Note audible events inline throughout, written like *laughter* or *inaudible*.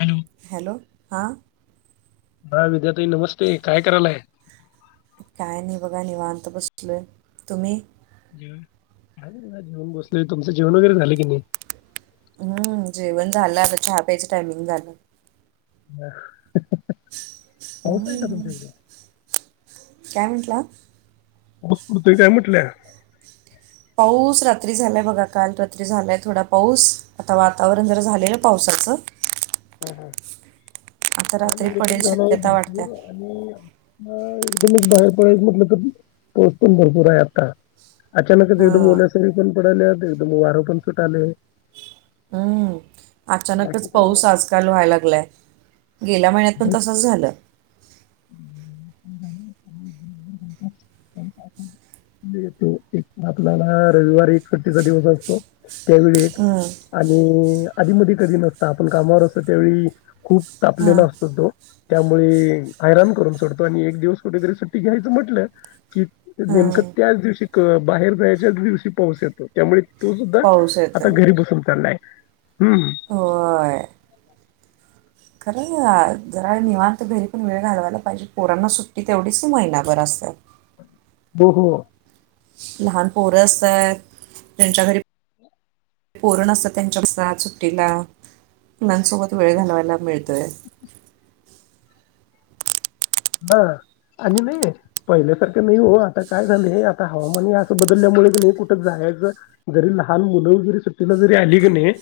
Hello. Hello हा दहा विद्यार्थी. ताई नमस्ते काय करायलाय? काय नाही बघा निवांत बसलोय... तुम्ही जेवून बसलोय. तुमचं जेवण वगैरे झाले की नाही? हं जेवण झालं आता... चहा प्यायचं टायमिंग झालं. *inaudible* पाऊस आहे का तुमच्या इकडे? काय म्हंटलात. *unintelligible* पाऊस रात्री झालाय बघा. काल रात्री झालाय थोडा पाऊस आता वातावरण जर झालेलं पावसाचं हा आता काल रात्री इकडे पण पडेल झाला शक्यता वाटत्या भरपूर आणि ह एकदमच बाहेर पडायचा म्हटलं तर, पाऊस पण भरपूर आहे आता. अचानक च एकदम हां ओल्या साडीतून पडालात, एकदम वारं पण सुटालय. हं. बाकी अचानकच काय मग? पाऊसज आज काल व्हय लागलाय. गेल्या महिन्यात पण, आहे तसच झालं. तो एक आपल्याला रविवार एकसट्टीचा दिवस असतो. त्या वेळी एक, हं, आणि आधी मध्ये कधी नसता आपण कामावर असो त्यावेळी खूप हां तापलेला असतो तो त्यामुळे हैरान करून सोडतो आणि एक दिवस कुठेतरी सुट्टी घ्यायचं म्हटलं. की नेमकं हां त्याच दिवशी बाहेर जायच्याच दिवशी पाऊस येतो त्यामुळे तू सुद्धा, पाऊस आता येतं घरी बसून चाललाय हम्म होय खरं, जरा निवांत बाहेर पण वेळ घालवायला पाहिजे परांना सुट्टी तेवढीच महिना भर असते. हो हो लहान पोरं असतात त्यांच्या घरी पोरण असतात त्यांच्या सुट्टीला मुलांसोबत वेळ घालवायला मिळतोय हा आणि नाही पहिल्यासारखं नाही हो आता काय झालं आता हवामान हे असं बदलल्यामुळेच नाही कुठं जायच जरी लहान मुलंग जरी सुट्टीला जरी आली की नाही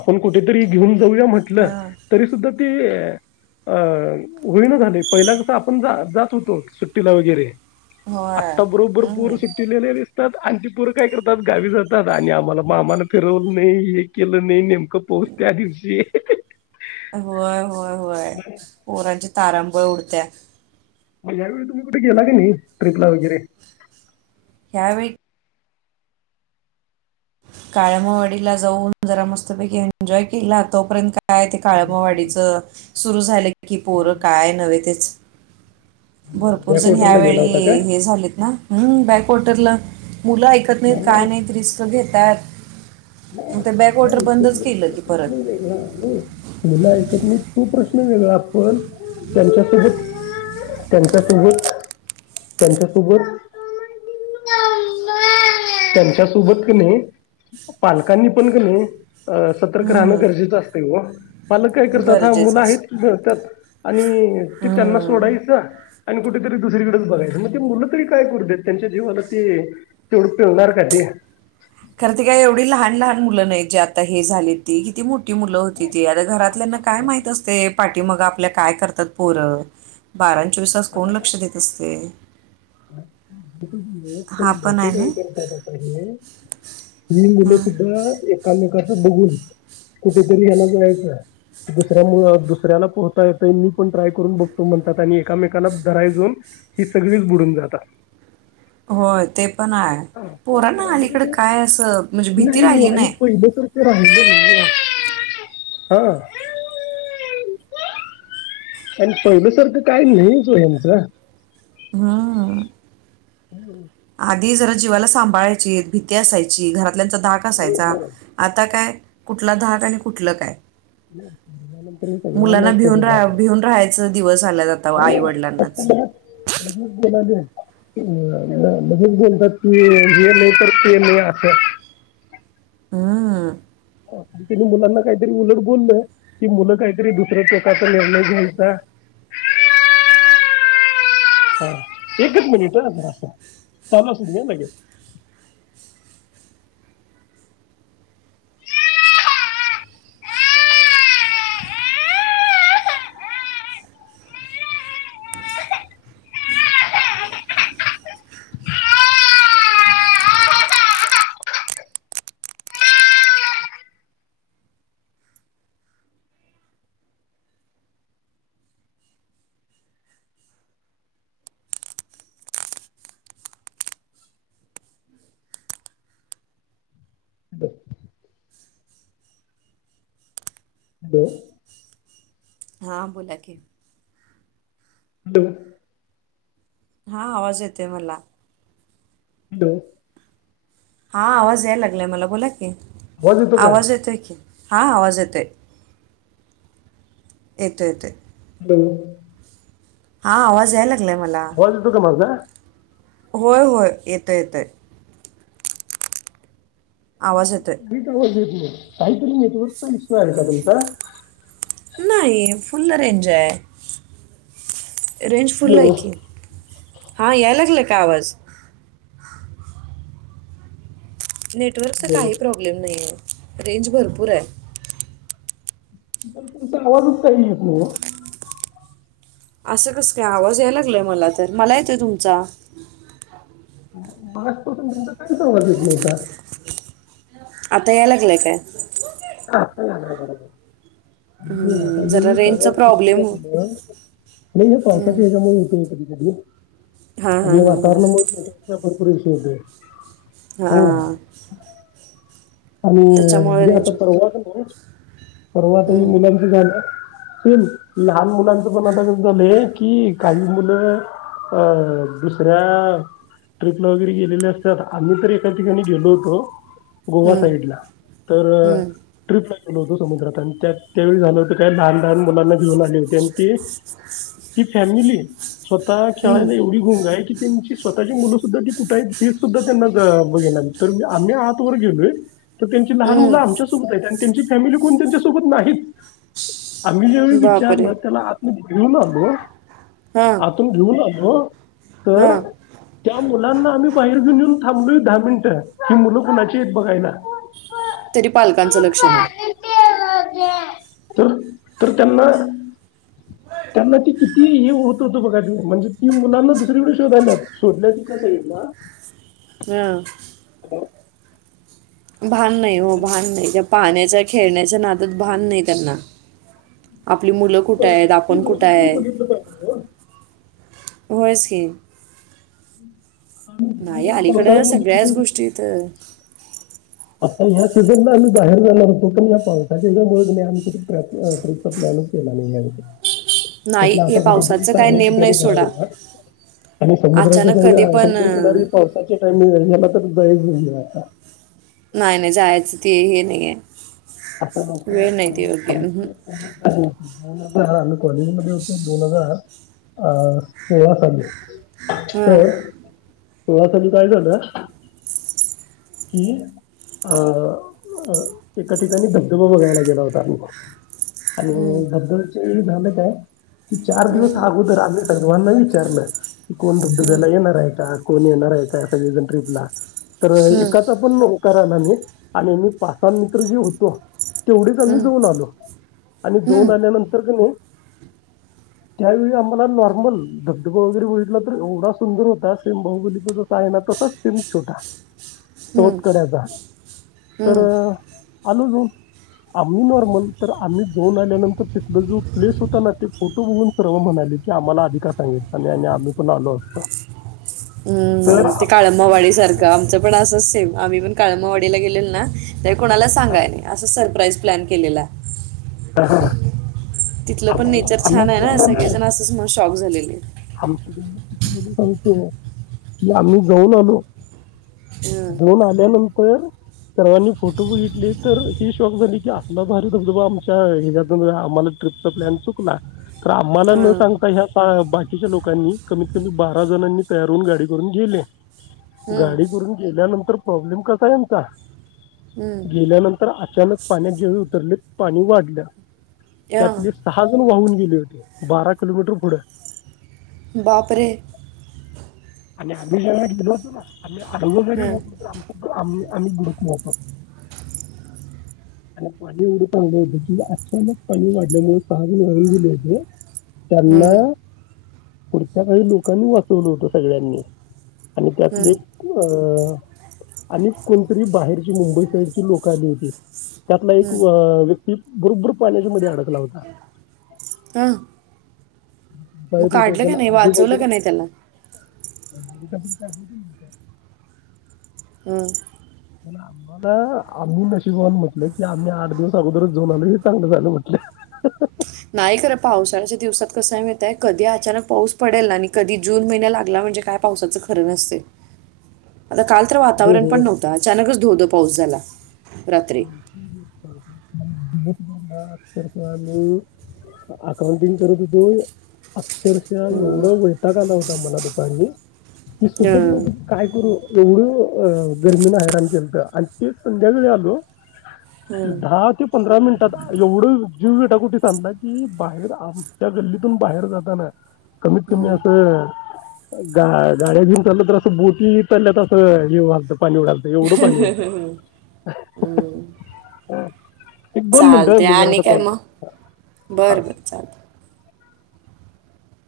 आपण कुठेतरी घेऊन जाऊया म्हटलं हां तरी सुद्धा ते अ होईना झाले पहिला कस पण जात होतो सुट्टीला वगैरे होय आत्ता बरोबर हम्म. पूर सुट्टीलेले दिसतात आणटी पूर काय करतात गावी जातात आणि आम्हाला मामाला फिरवलं नाही हे केलं नाही नेमकं पोहच त्या दिवशी होय होय होय पोरांची तारांबळ उरत्या मण्या वेळी तुम्ही कुठे गेला क नाही ट्रिपला वगैरे ह्यावेळी काळमावाडीला जाऊन जरा मस्तपैकी एन्जॉय केला तोपर्यंत काय ते काळमावाडीच सुरू झालं की पोरं काय नव्हे तेच भरपूर या जण क्वार्टरला गेला होता काय? ह्यावेळी हे झालेत ना ह् बॅकवाटरला मुलं ऐकत नाहीत काय नाही नाहीत रिस्त घेत त्या नाही केलं की एकतच परत नाही आहे मला एकत तो प्रश्न वेगळा आपण त्यांच्या सोबत त्यांच्या सोबत त्यांच्या सोबत त्यांच्या सोबत कणे पालकांनी पण ग नाही अ सतर्क राहणं हम्म, गरजेचं असते ग पालक काय करतात हा मुलं गरजेचंच आहेत त्यात आणि ते त्यांना हम्म. सोडायचं आणि कुठेतरी दुसरीकडेच बघायचं मग ते मुलं तरी काय कर देत त्यांच्या जीवाला ते तेवढं पिवणार का ते कारर ते काय एवढी लहान लहान मुलं नाही जे आता हे झाली ती किती मो ठी मुलं होती ती आता घरातल्याना काय माहित असते पाठी मग आपल्या काय करतात पोर ब प चवीसास कोण लक्ष देत असते पण हा पण मोठं आहे काय ना करतात आता हे ही मुलं हं. सुद्धा एकामे ब कुठरी्याला जयच दु्या दुसऱ्या पहता येत मी पण ट्राय करून बघतो म्हणतात आणि एकामेकाला रा जाऊनी सगळीच बुडून जात हो ते पण आहे पोर ना आणि आलीकड कसं काय असं म्हणजे भीती हो राहिली आणि नाही पहिलं तर नाही हा आणि पहिल्या सारखं काही नाही सोयंच हा हम्म आधी जरा जीवाला सांभाळायची भीती असायची घरा आपल्याचा धाक असायचा आता काय कुठला धाक आणि कुठलं काय नंतरत अ मुलांना भिऊन राहा भिऊन राहायचं दिवस आल्यात आता आई-वडिलांनाच. म्हजच बोलतात की हे नाही तर ते नाही असं हा. त्यांनी मुलांना काहीतरी उलट बोललं कि मुलं काहीतरी दुसऱ्या चौकाचा निर्णय घ्याल का? हा एकच मिनिट अस काला सुध घे हॅलो. हां बोला की. ह. हा आवाज येते मला हॅलो. हा आवाज यायला लागलाय मला बोला की आवाज येतो का आवाज येत आहे की हा आवाज. यथ य ते तो हा आवाज याला. म येतो का माझा होय हो. ते ते आवाज येतोय. क तर ब तू यत र त उ इस आहे का तेस नाही फुल्ल रेंज आहे. रेंज फुल्ल आहे हॅलो की हां याय लागलं. *unintelligible* नेटवर्कचा हॅलो काही प्रॉब्लेम नाही आहे. रेंज भरपूर आहे. तमचा आवाजच काही असं कस काय आवाज यायला लागलाय मला तर मला येतंय तुमचा. माारजपासून तुमचा काही संगत येत नव्हता. आता या लागले काय. *unintelligible* आता हम्म, ही जरा रेंजचा प्रवास प्रॉब्लेम नाही हे पावसाच्या ह्याच्यामुळे होतो कधी हां *unintelligible* अ हां हां हां वातावरण कपडे शो हा. *unintelligible* परवतही हम्म, मुलांचं झालं. सेम लहान मुलांचं पण आता कस झालंय की काही मुलं अ दुसऱ्या ट्रिपला वगैरे गेलेले असतात आम्ही तर एका ठिकाणी गेलो होतो. हम्म, गोबर हम्म, *unintelligible* होत समुद्रात आणि त्या त्यावेळी झालं होतं काही लहान लहान मुलांना घेऊन आले होते आणि ते ती फॅमिली स्वतः हम्म, खेळाला एवढी गुंग आहे की त्यांची स्वतःची मुलं सुद्धा ती कुठे आहे हेच सुद्धा त्यांना बघेणार तर आम्ही आत वर गेलोय. तर त्यांची लहान हम्म. मुलं आमच्यासोबत आहेत आणि त्यांची फॅमिली कोण त्यांच्यासोबत नाहीत. आम्ही जेवेेळी बापरे विचारण त्याला आत मध्ये घेऊ न हो, हां आतून घेऊन, हो तर हां त्या मुलांना आम्ही बाहेर घऊन येऊन थांबलोय दहा मिनिटं, ही मुलं कुणाची आहेत बघायला. तरी पालकांचं लक्षण नाही. तर तर त्यांना, त्यांना ती किती हे होत होत बघा त म्हणजे तीन मुलांना दुसरीकडे शोधायला जायच, शोधल्या ती कसं येईल ना. हां हलो, भान नाही हो भान नाही जब. पाण्याच्या खेळण्याच्या नादत भान नाही त्यांना. आपली मुलं कुठे आहेत ती आपण लोक कुठ तरी आहे. बघितलं पाहिजे हो. होयसे. *inaudible* नाही अलीकडं पावसाळ्यामध्ये सगळ्याच कुठे गोष्टी तर. आता ह्या सीझनला आम्ही बाहेर जाणार होतो पण या पावसाच्या ह्याचामुळे कुणी आम्ही कुठे ट्रयाप अ ट्रीपचा प्लॅनच केला नाही यामध्ये. नाही म्हटलं हे आता कुठेतरी पावसाचं काय चांगल्या नेम नाही ठिकाणी कराव सोडा म्हणलात आणि समुद्राच्या अचानक कधी या पण अं, समुद्रकिनारी पावसाच्या टाइमिंगला. *inaudible* नाही नाही जायचं ते हे नाही हे. असं *inaudible* या आम्ही कॉलेजमध्ये होतो दोन हजार अ ह सोळा साली. हं पोहा साली पाहिजे होत अ ह, अह अह. त्या ठिकाणी धबधबा बघायला गेला होता आम्ही *inaudible* ये झालं का. की चार दिवस अगोदर आणले सर्वांनाइच. टर्न कोण धबधब्याला येणार आहे का. कोण येणार आहे का, सगळे जण ट्रिपला. तर एकाचा पण नको *inaudible* आणि मि पासंग. जीव होतो. तेवढेच आम्ही जाऊन आलो आणि जाऊन आल्यानंतर क नाही त्यावेळी आम्हाला नॉर्मल धबधबा वगैरे बघितलं तर एवढा सुंदर होता सेम बाहुबलीचा जसा आहे ना तसाच सेम छोटा हम्म. तोतकड्याचा तर हम्म. आलो जाऊन आम्ही नॉर्मल तर आम्ही जाऊन आल्यानंतर तिथला जो प्लेस होता ना ते फोटो बघून सर्व म्हणाले की आम्हाला आधी का सांगायचं आणि आणि आम्ही पण आलो असतो तर हम्म ते आमच्या काळंबावाडी सारखं ईर्ष्येवर आमचं पण असच सेम आम्ही पण काळम वाडीला गेलेल ना ते कोणाला सांगाय नाही असं सरप्राईज प्लॅन केलेला हा हा तिथलं पण नेचर छान आहे ना आलो सगळेजण असंच म शॉक झालेले तो कि आम्ही जाऊन आलो हं. दोन आल्यानंतर सर्वांनी फोटो बघितले तर हे शॉक झाले की अस भ धबबा आम त आम्हाला ट्रिपचा प्लॅन चुकला तर आम्हाला न हं. सांगता ह्या बाकीच्या लोकांनी कमीत कमी बारा जणांनी तयार होऊन गाडी करून गेले हं. गाडी करून गेल्यानंतर प्रॉब्लेम कसा यांचा हं. गेल्यानंतर अचानक पाण्यात जे उतरले पाणी वाढ लं या त्यातली सहा वाहून गेली होती बारा किलोमीटर पुढं बापरे आणि आमही जे गेलोतो ना अ हं आम्ही आम्ही गुडत नवतो आणि पाणी एवड आणले होते कि अचानक पाणी वाढल्यामुळे सहावी वाहून गेले होते त्यांना हं, पुढच्या काही लोकांनी वाचवलं होत सगळ्यांनी आणि त्यातली हं, अं आणि कोणतरी बाहेरची मुंबई साईडची लोक आली होती त्यातला एक हं. अ व्यक्ती बरोबर पाण्याच्या म अडकला होता हां. मग बाहेर होता काढलं का त्याला नाही वाचवलं का नाही त्याला ासून काढ का हं. आम्हाला आम्ही नशीबून म्हटलं की आम्ही आठ दिवस अगोदरच जऊन आलो हे चांगलं झालं म्हटलं नाही पावसाळ्याच्या दिवसात कस कधी अचा पाऊस पडेल कधी जून महि लाला म्हणजे का पावसाच खरं आ का वातावरणण बरोबर. अन धो पाऊस झाला रात्री. ां अक्षरशः आी अकाउंटिंग करत होतो अक्षरशः हं. एवढं वैटाक आला होता मला दुपारी मी हं. सुचत काय करू एवढं गर्मीन आहेरण केंत आणि ते संध्याकाळी आलो दहा ते पंधरा मिनिटात एवढं जीव गेटा कुठे सांगला कि बाहेर आमच्या गल्लीतून बाहेर जाताना कमीत कमी असं गा गाड्या घेऊन चाललं तर असं बोटी लल्या तर असं हे वालतं पाणी उडालत अोड पणी होत ह हम चालते. आणि काय मग? बरं बर चालते.